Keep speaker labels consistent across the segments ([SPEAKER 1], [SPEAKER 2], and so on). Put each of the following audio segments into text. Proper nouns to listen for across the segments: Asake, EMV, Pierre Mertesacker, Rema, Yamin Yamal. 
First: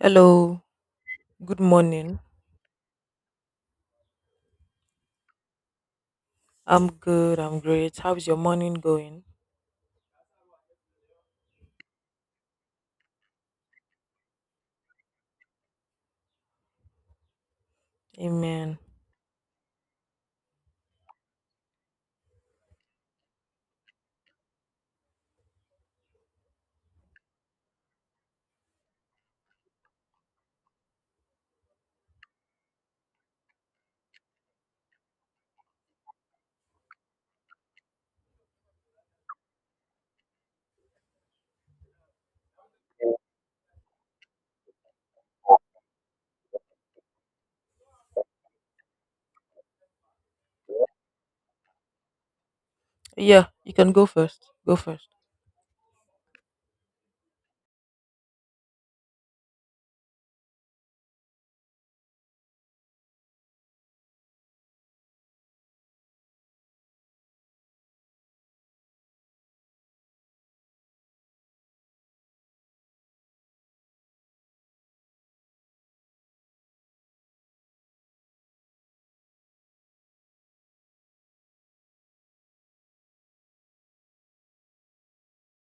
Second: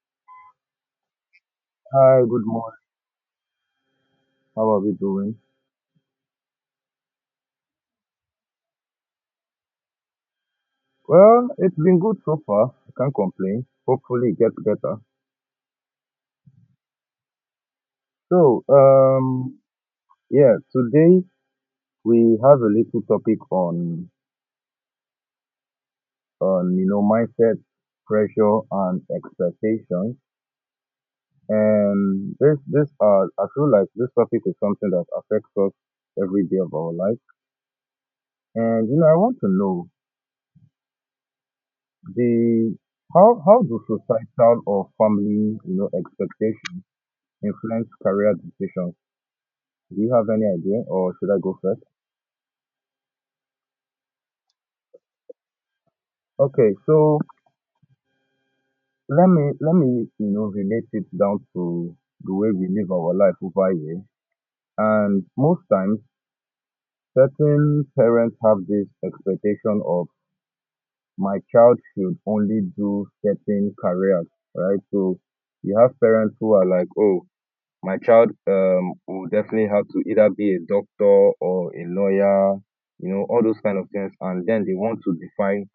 [SPEAKER 1] Hello, good morning.
[SPEAKER 2] Hi, good morning. How are we doing?
[SPEAKER 1] I'm good, I'm great. How's your morning going?
[SPEAKER 2] Well, it's been good so far. I can't complain. Hopefully it gets better. So,
[SPEAKER 1] Amen.
[SPEAKER 2] um, yeah, today we have a little topic on, you know, mindset, pressure and expectations. And this, I feel like this topic is something that affects us every day of our life. And, you know, I want to know the, how do societal or family, you know, expectations influence career decisions? Do you have any idea, or should I go first?
[SPEAKER 1] Yeah, you can go first. Go first.
[SPEAKER 2] Okay, so let me you know relate it down to the way we live our life over here. And most times, certain parents have this expectation of my child should only do certain careers, right? So you have parents who are like, oh, my child will definitely have to either be a doctor or a lawyer, you know, all those kind of things, and then they want to define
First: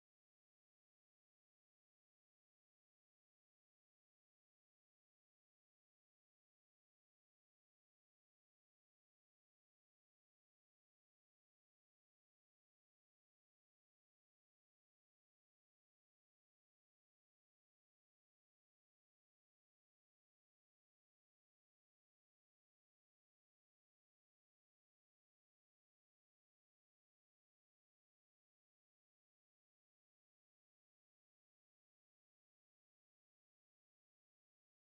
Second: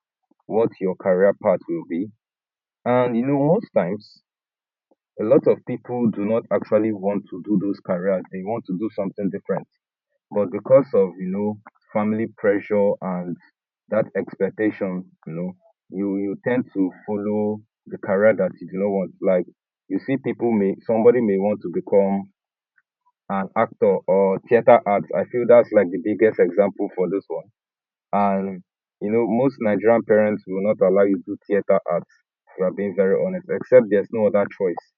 [SPEAKER 2] what your career path will be. And you know, most times, a lot of people do not actually want to do those careers. They want to do something different. But because of, you know, family pressure and that expectation, you know, you tend to follow the career that you do not want. Like, you see somebody may want to become an actor or theater arts. I feel that's like the biggest example for this one. And you know, most Nigerian parents will not allow you to do theater arts if you are being very honest, except there's no other choice,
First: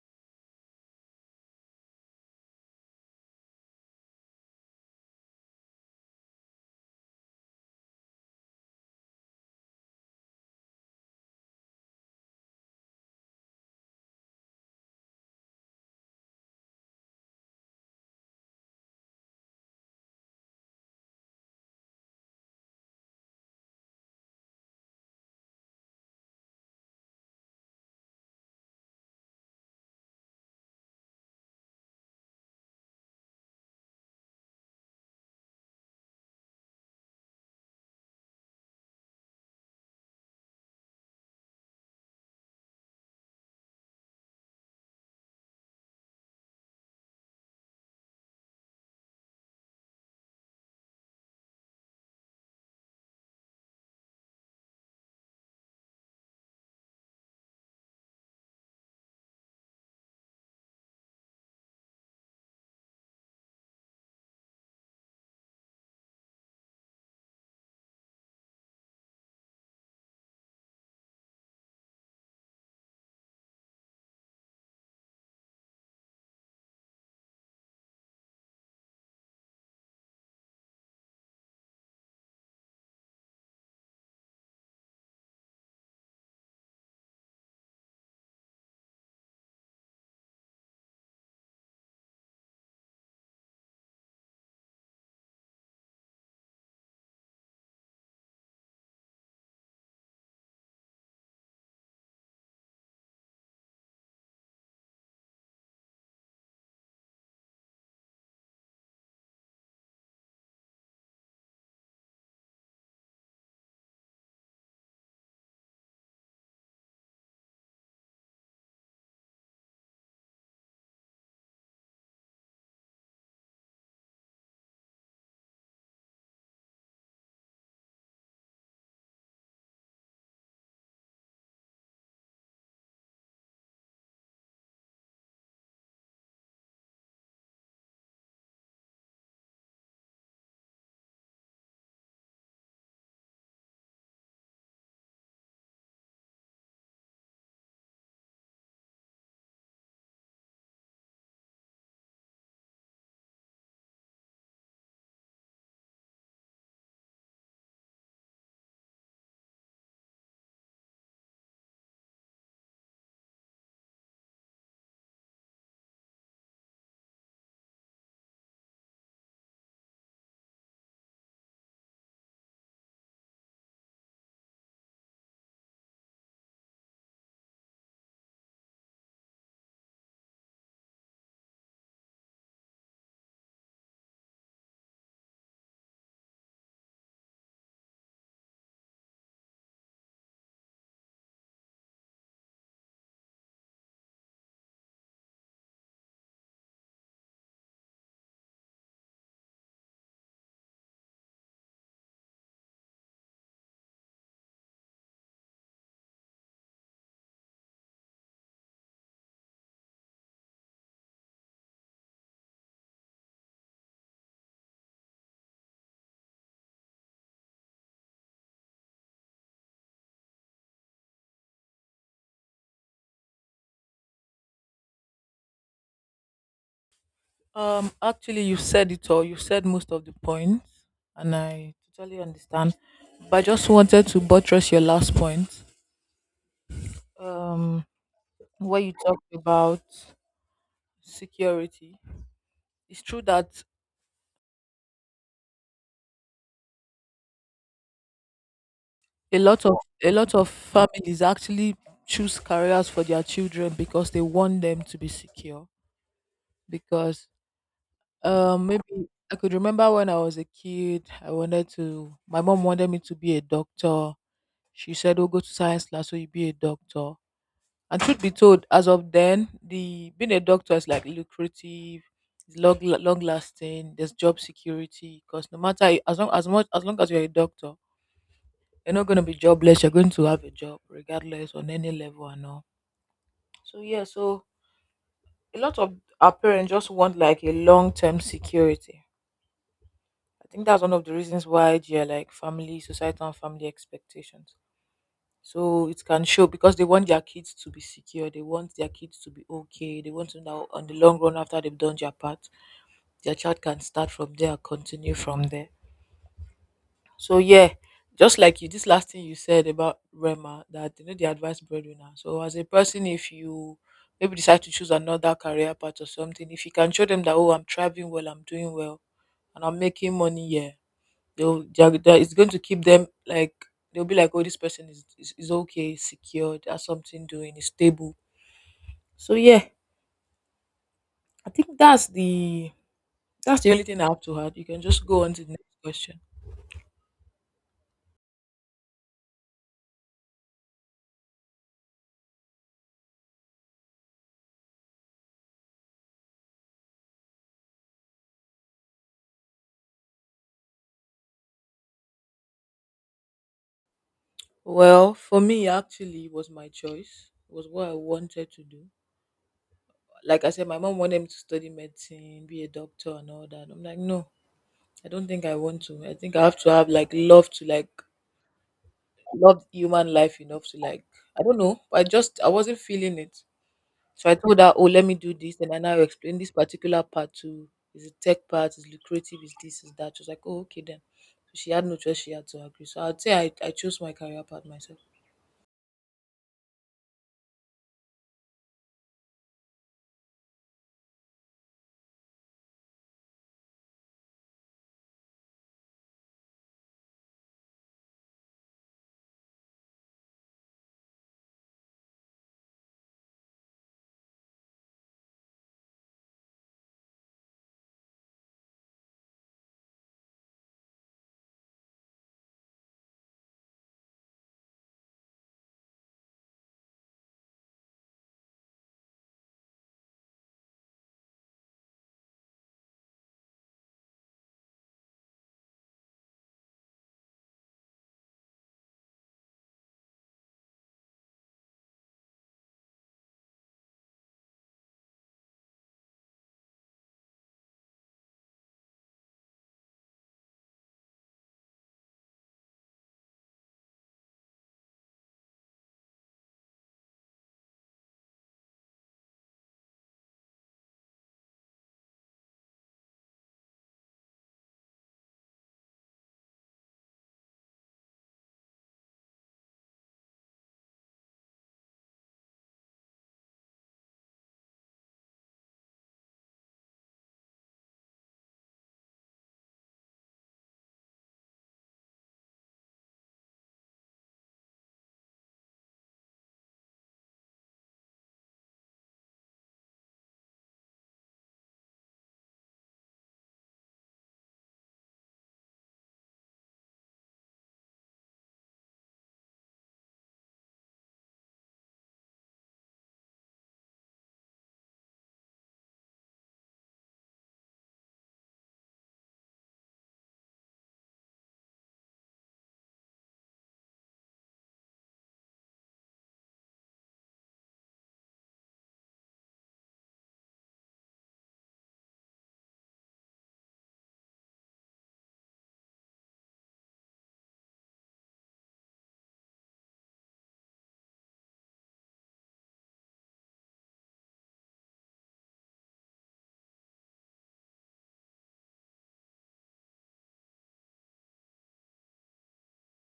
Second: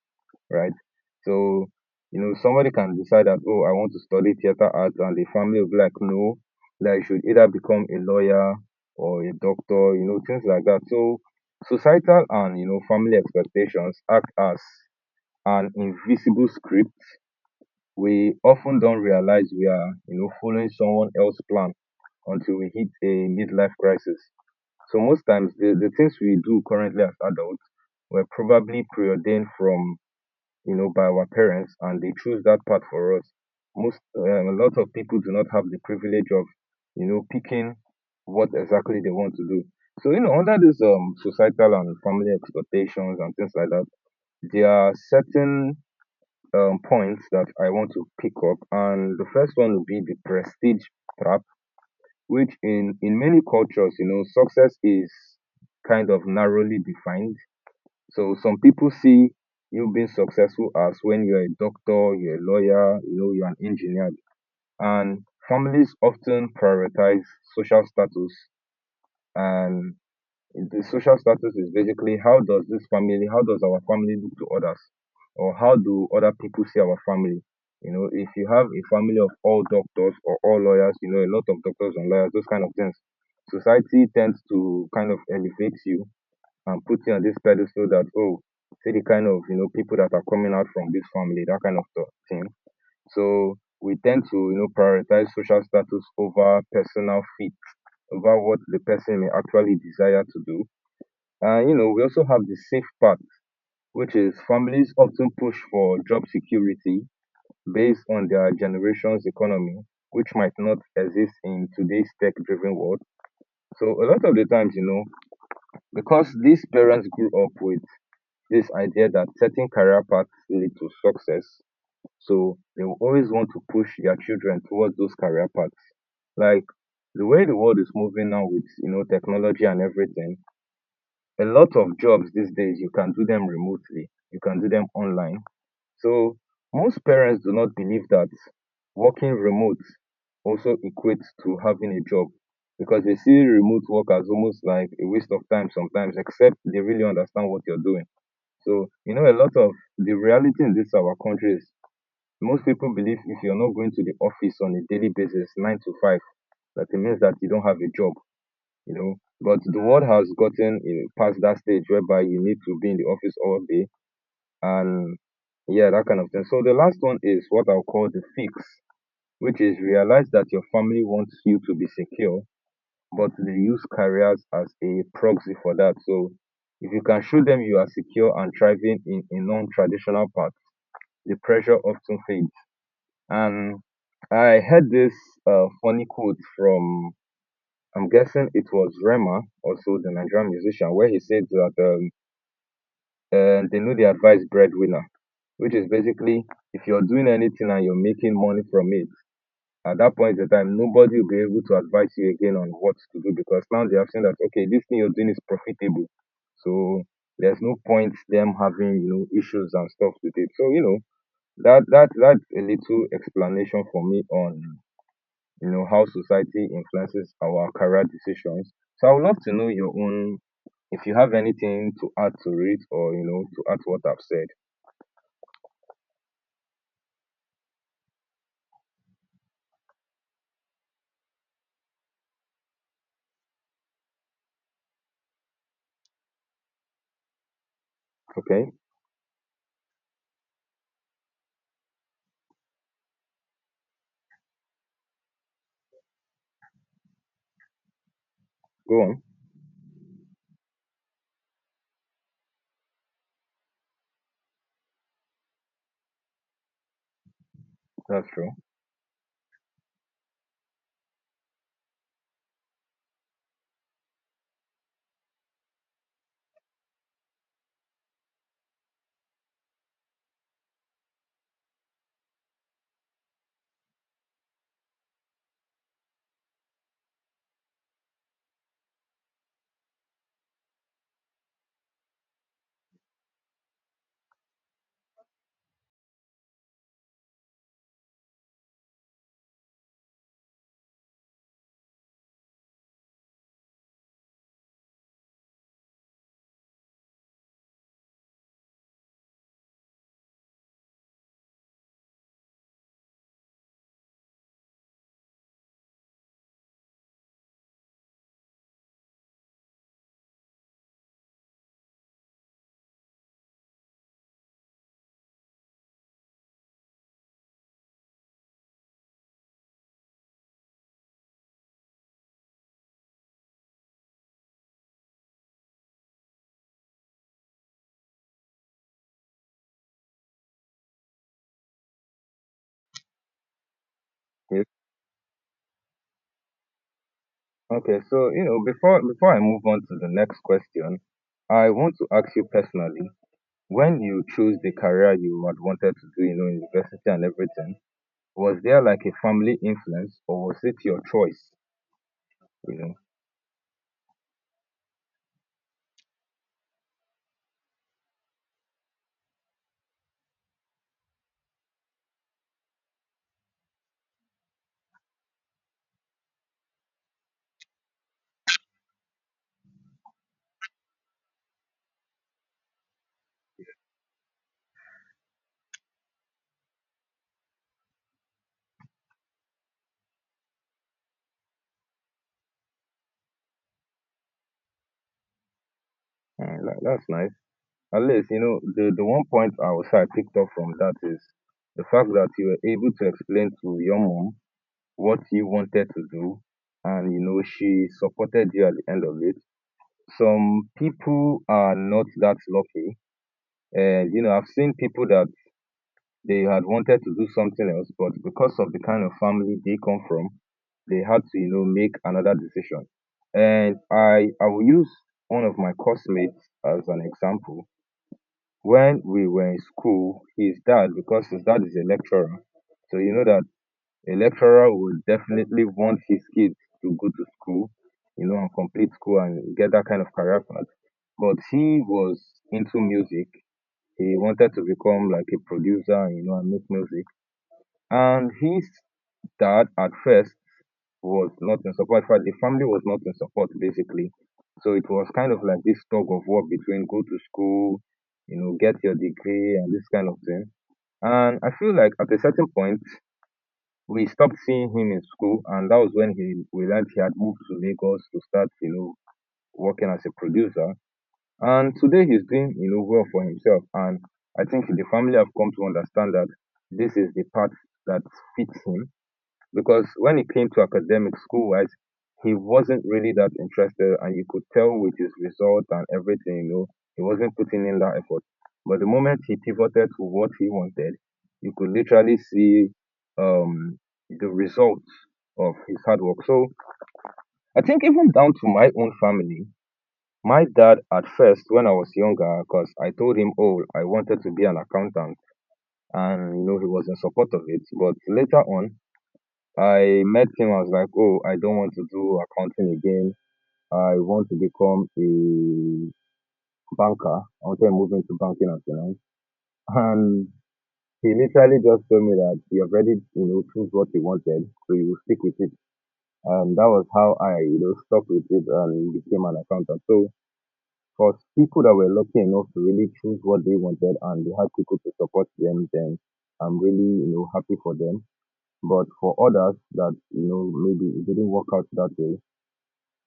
[SPEAKER 2] right? So you know, somebody can decide that, oh, I want to study theater arts, and the family will be like, no, that you should either become a lawyer or a doctor, you know, things like that. So societal and you know family expectations act as an invisible script. We often don't realize we are you know following someone else's plan until we hit a midlife crisis. So most times the things we do currently as adults were probably preordained from you know by our parents, and they choose that path for us. Most A lot of people do not have the privilege of you know picking what exactly they want to do. So you know, under these societal and family expectations and things like that, there are certain points that I want to pick up, and the first one would be the prestige trap, which in many cultures, you know, success is kind of narrowly defined. So some people see you being successful as when you're a doctor, you're a lawyer, you know, you're an engineer. And families often prioritize social status, and the social status is basically how does this family, how does our family look to others, or how do other people see our family? You know, if you have a family of all doctors or all lawyers, you know, a lot of doctors and lawyers, those kind of things, society tends to kind of elevate you and put you on this pedestal that, oh, see the kind of, you know, people that are coming out from this family, that kind of thing. So we tend to, you know, prioritize social status over personal fit, over what the person may actually desire to do. You know, we also have the safe part, which is families often push for job security based on their generation's economy, which might not exist in today's tech driven world. So, a lot of the times, you know, because these parents grew up with this idea that certain career paths lead to success, so they will always want to push their children towards those career paths. Like the way the world is moving now with, you know, technology and everything, a lot of jobs these days, you can do them remotely, you can do them online. So most parents do not believe that working remote also equates to having a job, because they see remote work as almost like a waste of time sometimes, except they really understand what you're doing. So you know, a lot of the reality in this our country is, most people believe if you're not going to the office on a daily basis nine to five, that it means that you don't have a job, you know. But the world has gotten in, past that stage whereby you need to be in the office all day. And yeah, that kind of thing. So the last one is what I'll call the fix, which is realize that your family wants you to be secure, but they use careers as a proxy for that. So if you can show them you are secure and thriving in a non-traditional path, the pressure often fades. And I heard this funny quote from, I'm guessing it was Rema, also the Nigerian musician, where he said that they know they advise breadwinner, which is basically, if you're doing anything and you're making money from it, at that point in time, nobody will be able to advise you again on what to do, because now they have seen that, okay, this thing you're doing is profitable. So there's no point them having, you know, issues and stuff with it. So, you know, that's a little explanation for me on you know, how society influences our career decisions. So I would love to know your own, if you have anything to add to it, or, you know, to add to what I've said.
[SPEAKER 1] Actually, you said it all. You said most of the points, and I totally understand. But I just wanted to buttress your last point. Um,
[SPEAKER 2] Okay,
[SPEAKER 1] where you talked about security. It's true that
[SPEAKER 2] go on.
[SPEAKER 1] a lot of a lot of families actually choose careers for their children because they want them to be secure. Because
[SPEAKER 2] That's true.
[SPEAKER 1] Maybe I could remember when I was a kid, I wanted to, my mom wanted me to be a doctor. She said, "Oh, go to science class so you be a doctor." And truth be told, as of then, the being a doctor is like lucrative, it's long, long lasting, there's job security. Because no matter, as long as much, as long as you're a doctor, you're not going to be jobless, you're going to have a job regardless on any level and all. So, yeah, so a lot of our parents just want like a long term security. I think that's one of the reasons why they are like family, societal, and family expectations. So it can show because they want their kids to be secure. They want their kids to be okay. They want to know on the long run after they've done their part, their child can start from there, continue from there. So yeah, just like you, this last thing you said about Rema, that you know the advice breadwinner. So as a person, if you maybe decide to choose another career path or something, if you can show them that oh, I'm thriving well, I'm doing well, and I'm making money, yeah, it's going to keep them like they'll be like, "Oh, this person is okay, secure, has something doing, is stable." So yeah, I think that's the only thing I have to add.
[SPEAKER 2] Yes.
[SPEAKER 1] You can just go on to the next question.
[SPEAKER 2] Okay, so, you know, before I move on to the next question, I want to ask you personally, when you chose the career you had wanted to do, you know, in university and everything, was there like a family influence or was it your choice? You know,
[SPEAKER 1] Well, for me, actually, it was my choice. It was what I wanted to do. Like I said, my mom wanted me to study medicine, be a doctor, and all that. I'm like, no, I don't think I want to. I think I have to have like love to like love human life enough to like I don't know. I just I wasn't feeling it. So I told her, "Oh, let me do this," and I now explained this particular part to is the tech part, is lucrative, is this, is that. She was like, "Oh, okay then." So she had no choice; she had to agree. So I'd say I chose my career path myself.
[SPEAKER 2] That's nice. At least, you know, the one point I picked up from that is the fact that you were able to explain to your mom what you wanted to do, and you know, she supported you at the end of it. Some people are not that lucky, and you know, I've seen people that they had wanted to do something else, but because of the kind of family they come from, they had to, you know, make another decision. And I will use one of my classmates as an example. When we were in school, his dad, because his dad is a lecturer, so you know that a lecturer would definitely want his kids to go to school, you know, and complete school and get that kind of career path. But he was into music. He wanted to become like a producer, you know, and make music. And his dad, at first, was not in support. In fact, the family was not in support basically. So it was kind of like this tug of war between go to school, you know, get your degree and this kind of thing. And I feel like at a certain point we stopped seeing him in school, and that was when he realized he had moved to Lagos to start, you know, working as a producer. And today he's doing, you know, well for himself. And I think the family have come to understand that this is the path that fits him, because when he came to academic school wise, he wasn't really that interested, and you could tell with his results and everything, you know, he wasn't putting in that effort. But the moment he pivoted to what he wanted, you could literally see um, the results of his hard work. So I think even down to my own family, my dad at first when I was younger, because I told him, oh, I wanted to be an accountant, and you know he was in support of it. But later on, I met him. I was like, oh, I don't want to do accounting again. I want to become a banker. I want to move into banking and finance. And he literally just told me that you have already, you know, choose what you wanted, so you will stick with it. And that was how I, you know, stuck with it and became an accountant. So for people that were lucky enough to really choose what they wanted and they had people to support them, then I'm really, you know, happy for them. But for others that, you know, maybe it didn't work out that way,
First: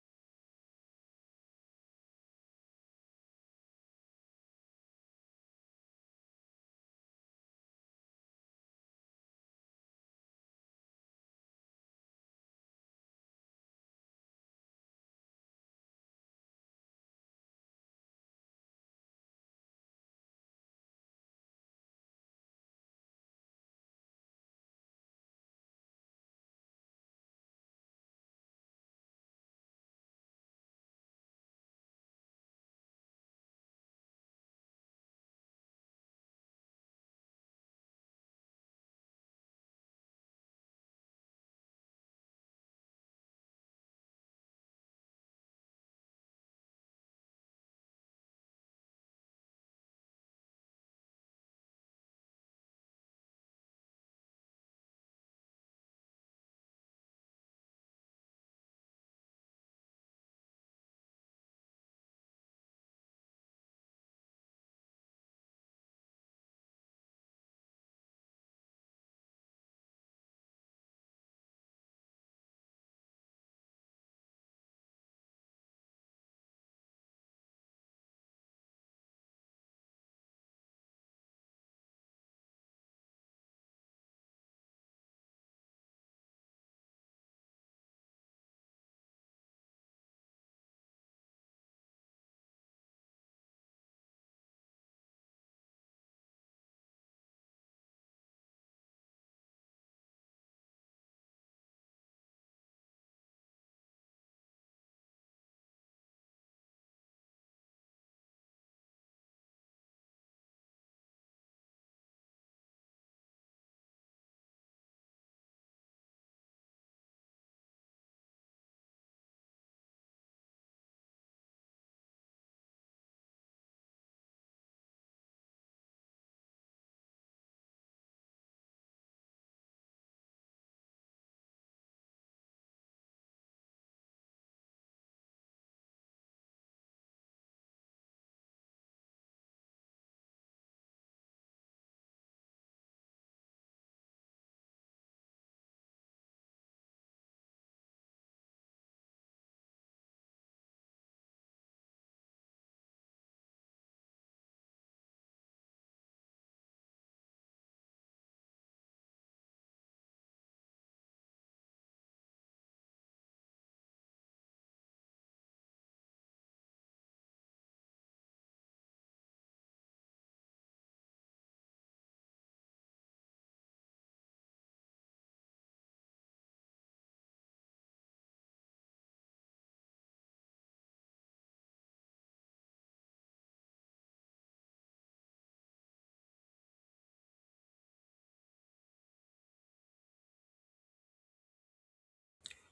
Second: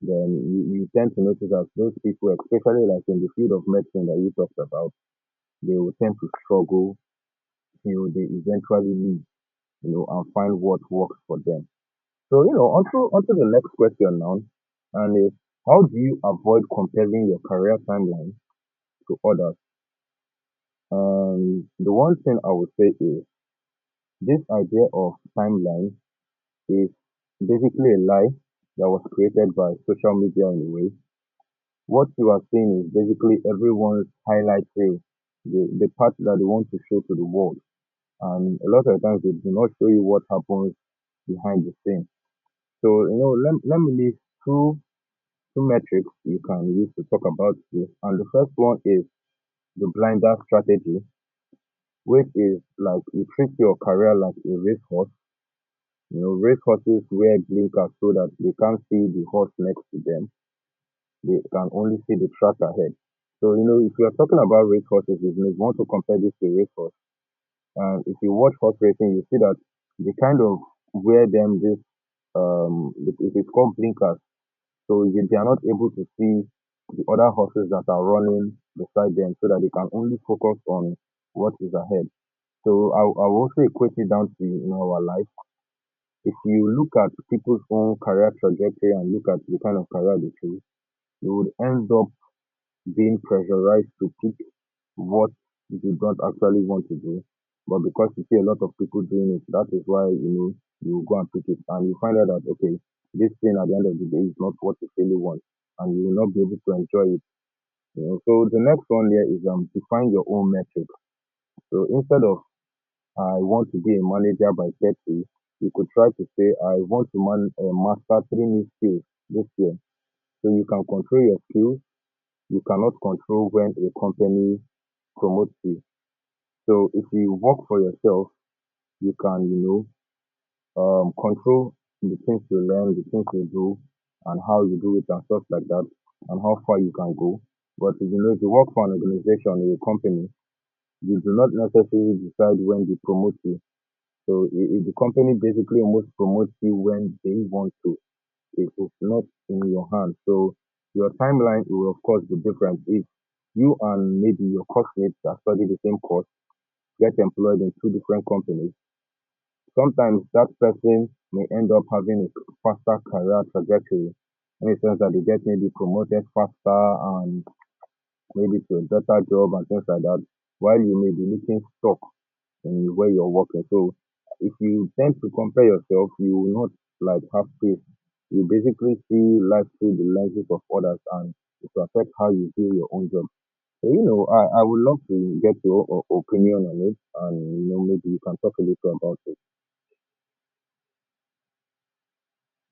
[SPEAKER 2] then you tend to notice that those people, especially like in the field of medicine that you talked about, they will tend to struggle till they eventually leave, you know, and find what works for them. So, you know, onto the next question now, and is how do you avoid comparing your career timeline to others? And the one thing I would say is this idea of timeline is basically a lie that was created by social media in a way. What you are seeing is basically everyone's highlight reel, the part that they want to show to the world. And a lot of times they do not show you what happens behind the scenes. So, you know, let me list two, two metrics you can use to talk about this. And the first one is the blinder strategy, which is like you treat your career like a racehorse. You know, racehorses wear blinkers so that they can't see the horse next to them, they can only see the track ahead. So, you know, if you are talking about race horses, if you want to compare this to race horse, and if you watch horse racing, you see that they kind of wear them this, it is called blinkers. So you, they are not able to see the other horses that are running beside them so that they can only focus on what is ahead. So I will also equate it down to, you know, our life. If you look at people's own career trajectory and look at the kind of career they choose, you would end up being pressurized to pick what you don't actually want to do, but because you see a lot of people doing it, that is why you know you go and pick it, and you find out that okay, this thing at the end of the day is not what you really want, and you will not be able to enjoy it. You know, so the next one here is define your own metric. So instead of I want to be a manager by 30, you could try to say I want to master three new skills this year. So you can control your skills. You cannot control when a company promote you. So if you work for yourself, you can, you know, control the things you learn, the things you do, and how you do it and stuff like that, and how far you can go. But if you know, if you work for an organization or a company, you do not necessarily decide when they promote you. So the company basically almost promotes you when they want to. It is not in your hand. So your timeline will of course be different. If you and maybe your classmates are studying the same course get employed in two different companies, sometimes that person may end up having a faster career trajectory in the sense that they get maybe promoted faster and maybe to a better job and things like that, while you may be looking stuck in where you're working. So if you tend to compare yourself, you will not like have peace. You basically see life through the lenses of others and it will affect how you view your own job. So, you know, I would love to get your opinion on it, and you know maybe you can talk a little about it.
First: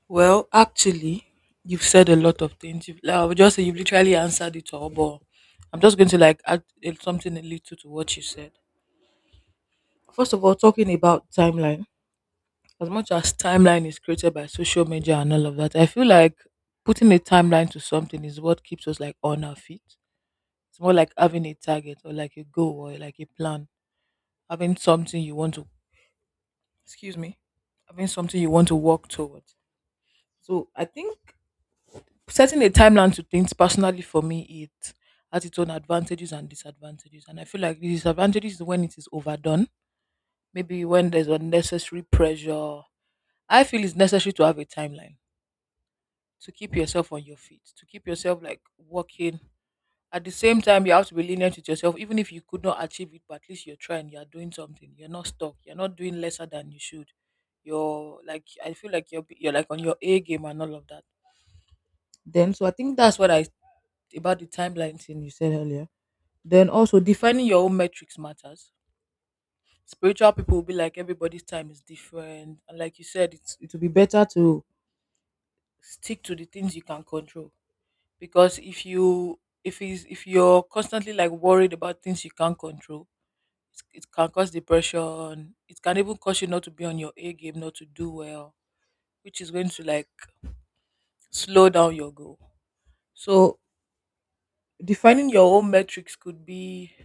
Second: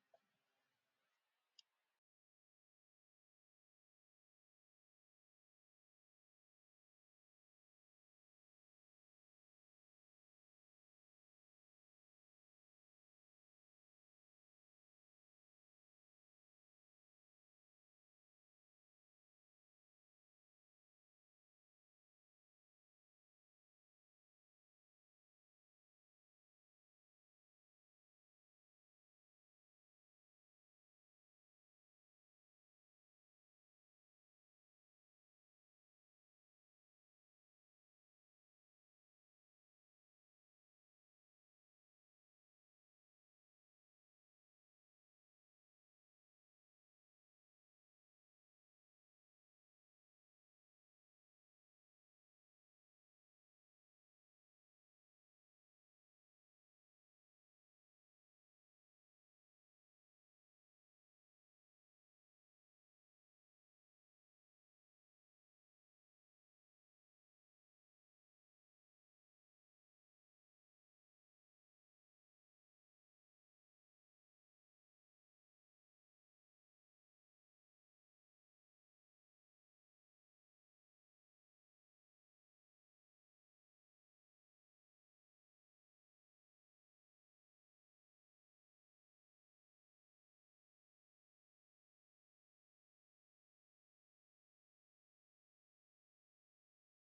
[SPEAKER 1] Well, actually, you've said a lot of things. You've, like, I would just say you've literally answered it all, but I'm just going to like add something a little to what you said. First of all, talking about timeline, as much as timeline is created by social media and all of that, I feel like putting a timeline to something is what keeps us like on our feet. It's more like having a target or like a goal or like a plan, having something you want to, excuse me, having something you want to work towards. So I think setting a timeline to things personally for me, it has its own advantages and disadvantages. And I feel like the disadvantages is when it is overdone, maybe when there's unnecessary pressure. I feel it's necessary to have a timeline to keep yourself on your feet, to keep yourself like working. At the same time, you have to be lenient with yourself, even if you could not achieve it, but at least you're trying, you're doing something, you're not stuck, you're not doing lesser than you should. You're like, I feel like you're like on your A game and all of that. Then, so I think that's what I about the timeline thing you said earlier. Then also defining your own metrics matters. Spiritual people will be like everybody's time is different, and like you said, it's it will be better to stick to the things you can control because if you're constantly like worried about things you can't control, it can cause depression. It can even cause you not to be on your A game, not to do well, which is going to like slow down your goal. So defining your own metrics could be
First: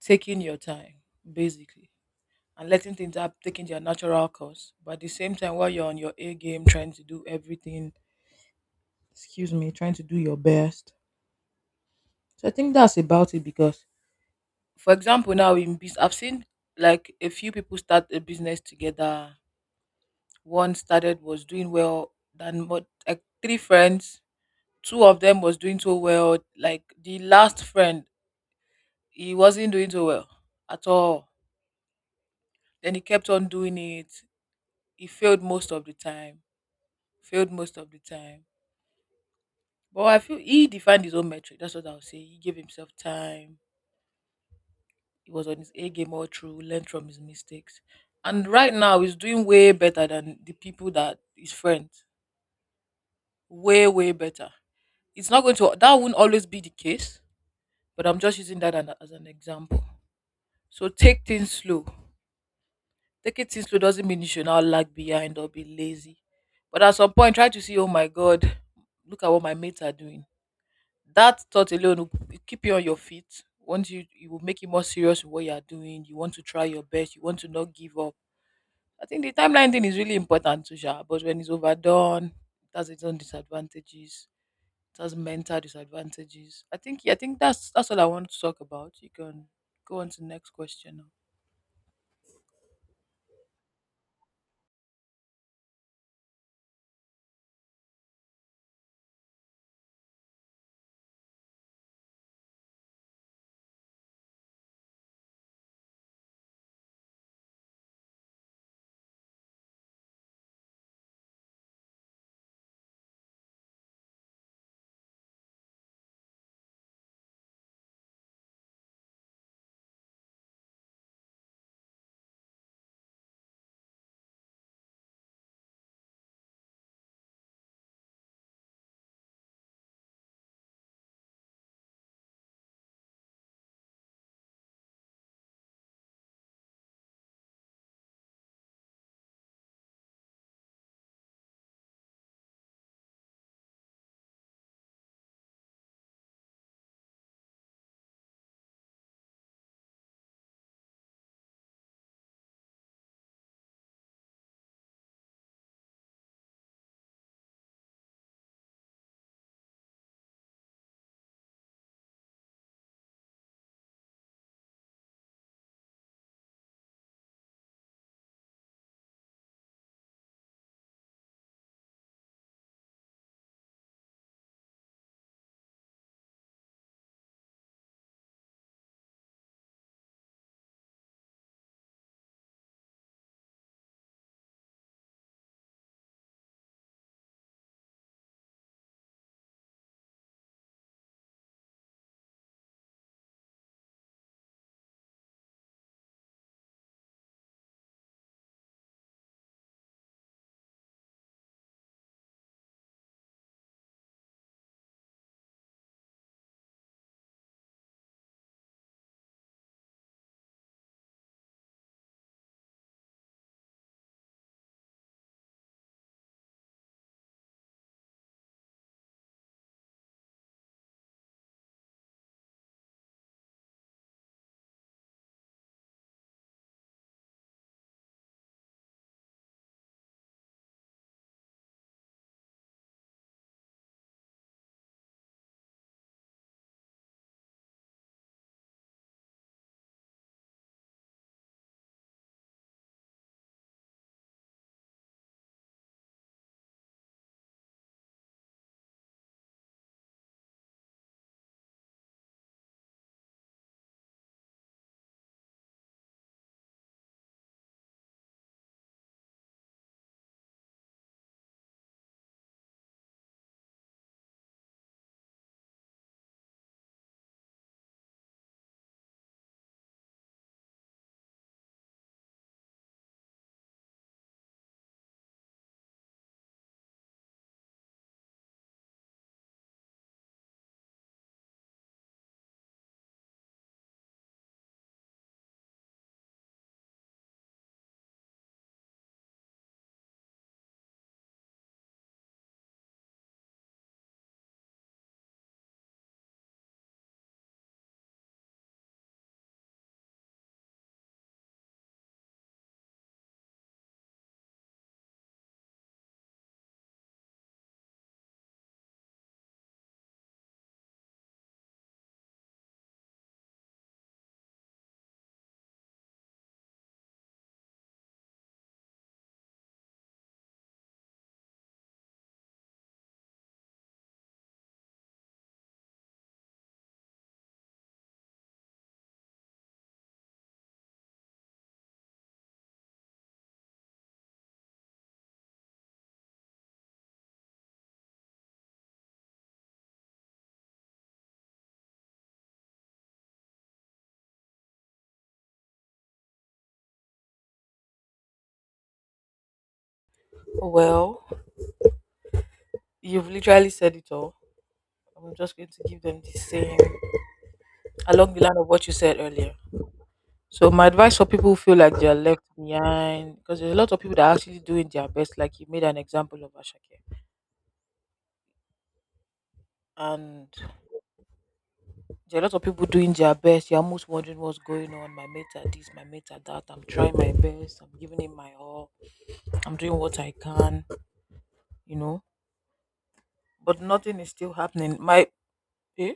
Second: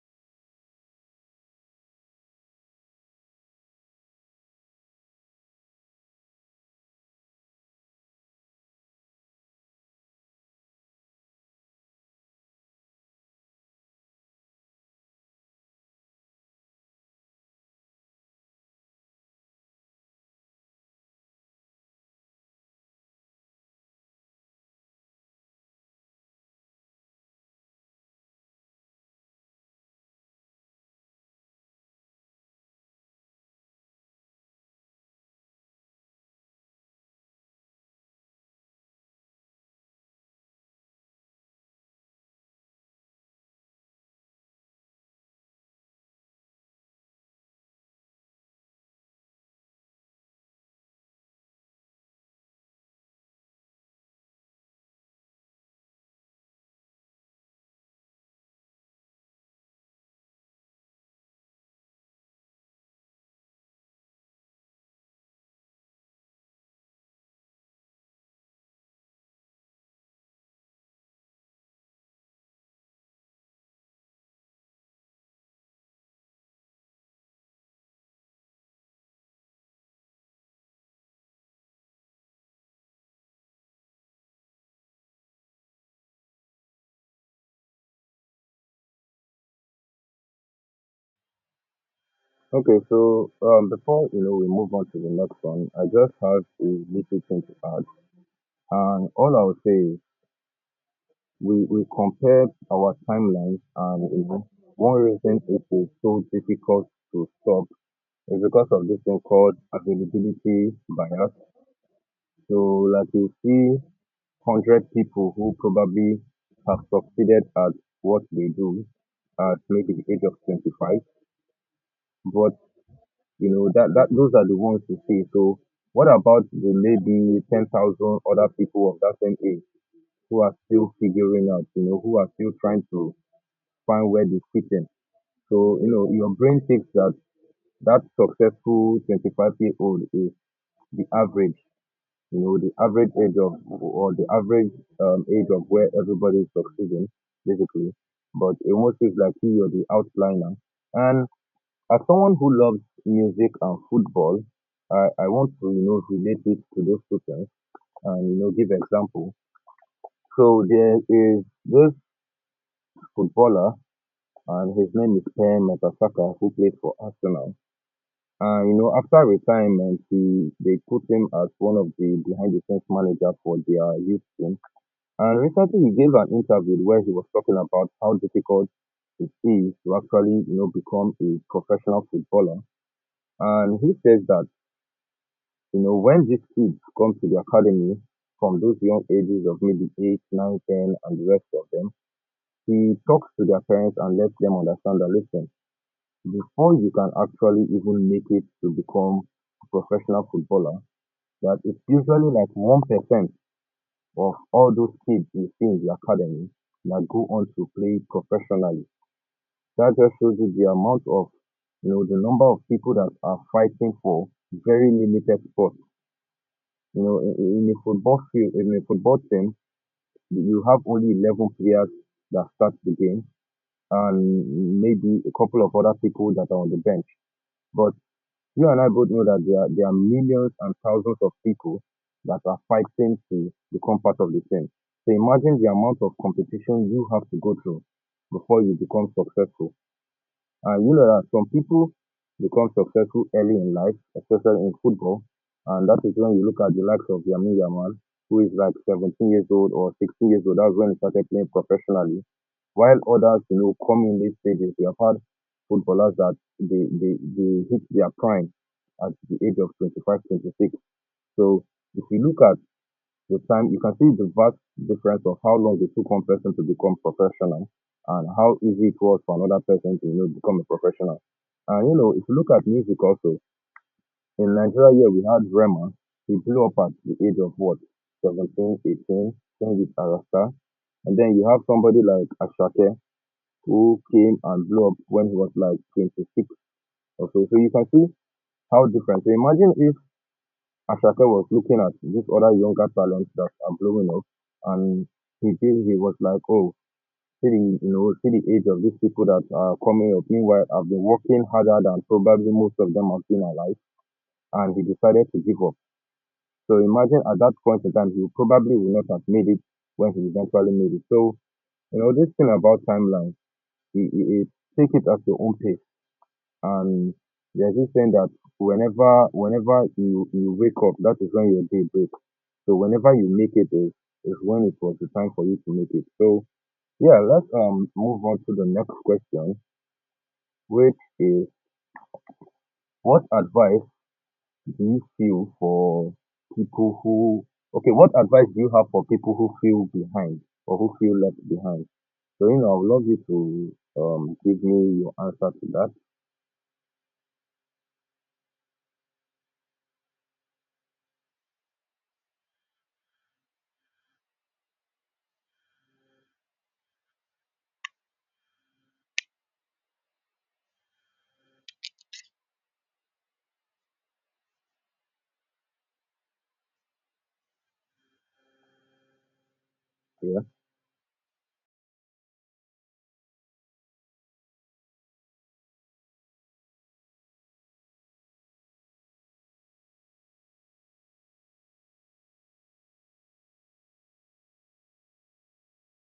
[SPEAKER 1] taking your time, basically, and letting things up taking their natural course. But at the same time, while you're on your A game, trying to do everything, excuse me, trying to do your best. So I think that's about it because, for example, now in business, I've seen like a few people start a business together, one started was doing well than what like three friends, two of them was doing so well like the last friend, he wasn't doing so well at all. Then he kept on doing it, he failed most of the time, failed most of the time, but I feel he defined his own metric. That's what I'll say. He gave himself time, he was on his A game all through, learned from his mistakes, and right now he's doing way better than the people that his friends, way, way better. It's not going to, that won't always be the case, but I'm just using that as an example. So take things slow. Taking things slow doesn't mean you should not lag behind or be lazy. But at some point, try to see, oh my God, look at what my mates are doing. That thought alone will keep you on your feet. Once you, it will make you more serious with what you are doing. You want to try your best. You want to not give up. I think the timeline thing is really important too, Sha, but when it's overdone, it has its own disadvantages. It has mental disadvantages. I think yeah, I think that's all I want to talk about. You can go on to the next question now.
[SPEAKER 2] Okay, so before you know we move on to the next one, I just have a little thing to add, and all I would say is we compared our timelines, and you know one reason it is so difficult to stop is because of this thing called availability bias. So like you see hundred people who probably have succeeded at what they do at maybe the age of 25. But you know that those are the ones you see. So what about the maybe 10,000 other people of that same age who are still figuring out, you know, who are still trying to find where they fit in? So you know your brain thinks that successful 25-year-old is the average. You know, the average age of, or the average age of where everybody is succeeding, basically. But it almost feels like he or the outliner. And as someone who loves music and football, I want to, you know, relate it to those two things and, you know, give example. So there is this footballer and his name is Pierre Mertesacker, who played for Arsenal. And you know, after retirement, he they put him as one of the behind the scenes manager for their youth team. And recently he gave an interview where he was talking about how difficult it is to actually, you know, become a professional footballer. And he says that, you know, when these kids come to the academy from those young ages of maybe 8, 9, 10, and the rest of them, he talks to their parents and lets them understand that, listen, before you can actually even make it to become a professional footballer, that it's usually like 1% of all those kids you see in the academy that go on to play professionally. That just shows you the amount of, you know, the number of people that are fighting for very limited spots. You know, in a football field, in a football team, you have only 11 players that start the game and maybe a couple of other people that are on the bench. But you and I both know that there are millions and thousands of people that are fighting to become part of the team. So imagine the amount of competition you have to go through before you become successful. And you know that some people become successful early in life, especially in football. And that is when you look at the likes of Yamin Yamal, who is like 17 years old or 16 years old. That's when he started playing professionally, while others, you know, come in late stages. We have had footballers that they hit their prime at the age of 25, 26. So if you look at the time, you can see the vast difference of how long it took one person to become professional and how easy it was for another person to, you know, become a professional. And you know, if you look at music also, in Nigeria here we had Rema. He blew up at the age of what, 17, 18, sing wit Arasta. And then you have somebody like Asake who came and blew up when he was like 26 or so. So you can see how different. So imagine if Ashake was looking at these other younger talents that are blowing up and he feels he was like, oh, see the, you know, see the age of these people that are coming up. Meanwhile, I've been working harder than probably most of them have been alive, and he decided to give up. So imagine at that point in time, he probably would not have made it when he eventually made it. So, you know, this thing about timeline, it take it at your own pace. And there's this saying that whenever you wake up, that is when your day breaks. So whenever you make it is when it was the time for you to make it. So yeah, let's move on to the next question, which is what advice do you feel for people who okay, what advice do you have for people who feel behind or who feel left behind? So you know, I would love you to give me your answer to that.
[SPEAKER 1] Well, you've literally said it all. I'm just going to give them the same along the line of what you said earlier. So my advice for people who feel like they are left behind, because there's a lot of people that are actually doing their best, like you made an example of Ashake.
[SPEAKER 2] Yeah.
[SPEAKER 1] And there are a lot of people doing their best. You're almost wondering what's going on. My mates are this, my mates are that. I'm trying my best. I'm giving it my all. I'm doing what I can, you know. But nothing is still happening. My eh?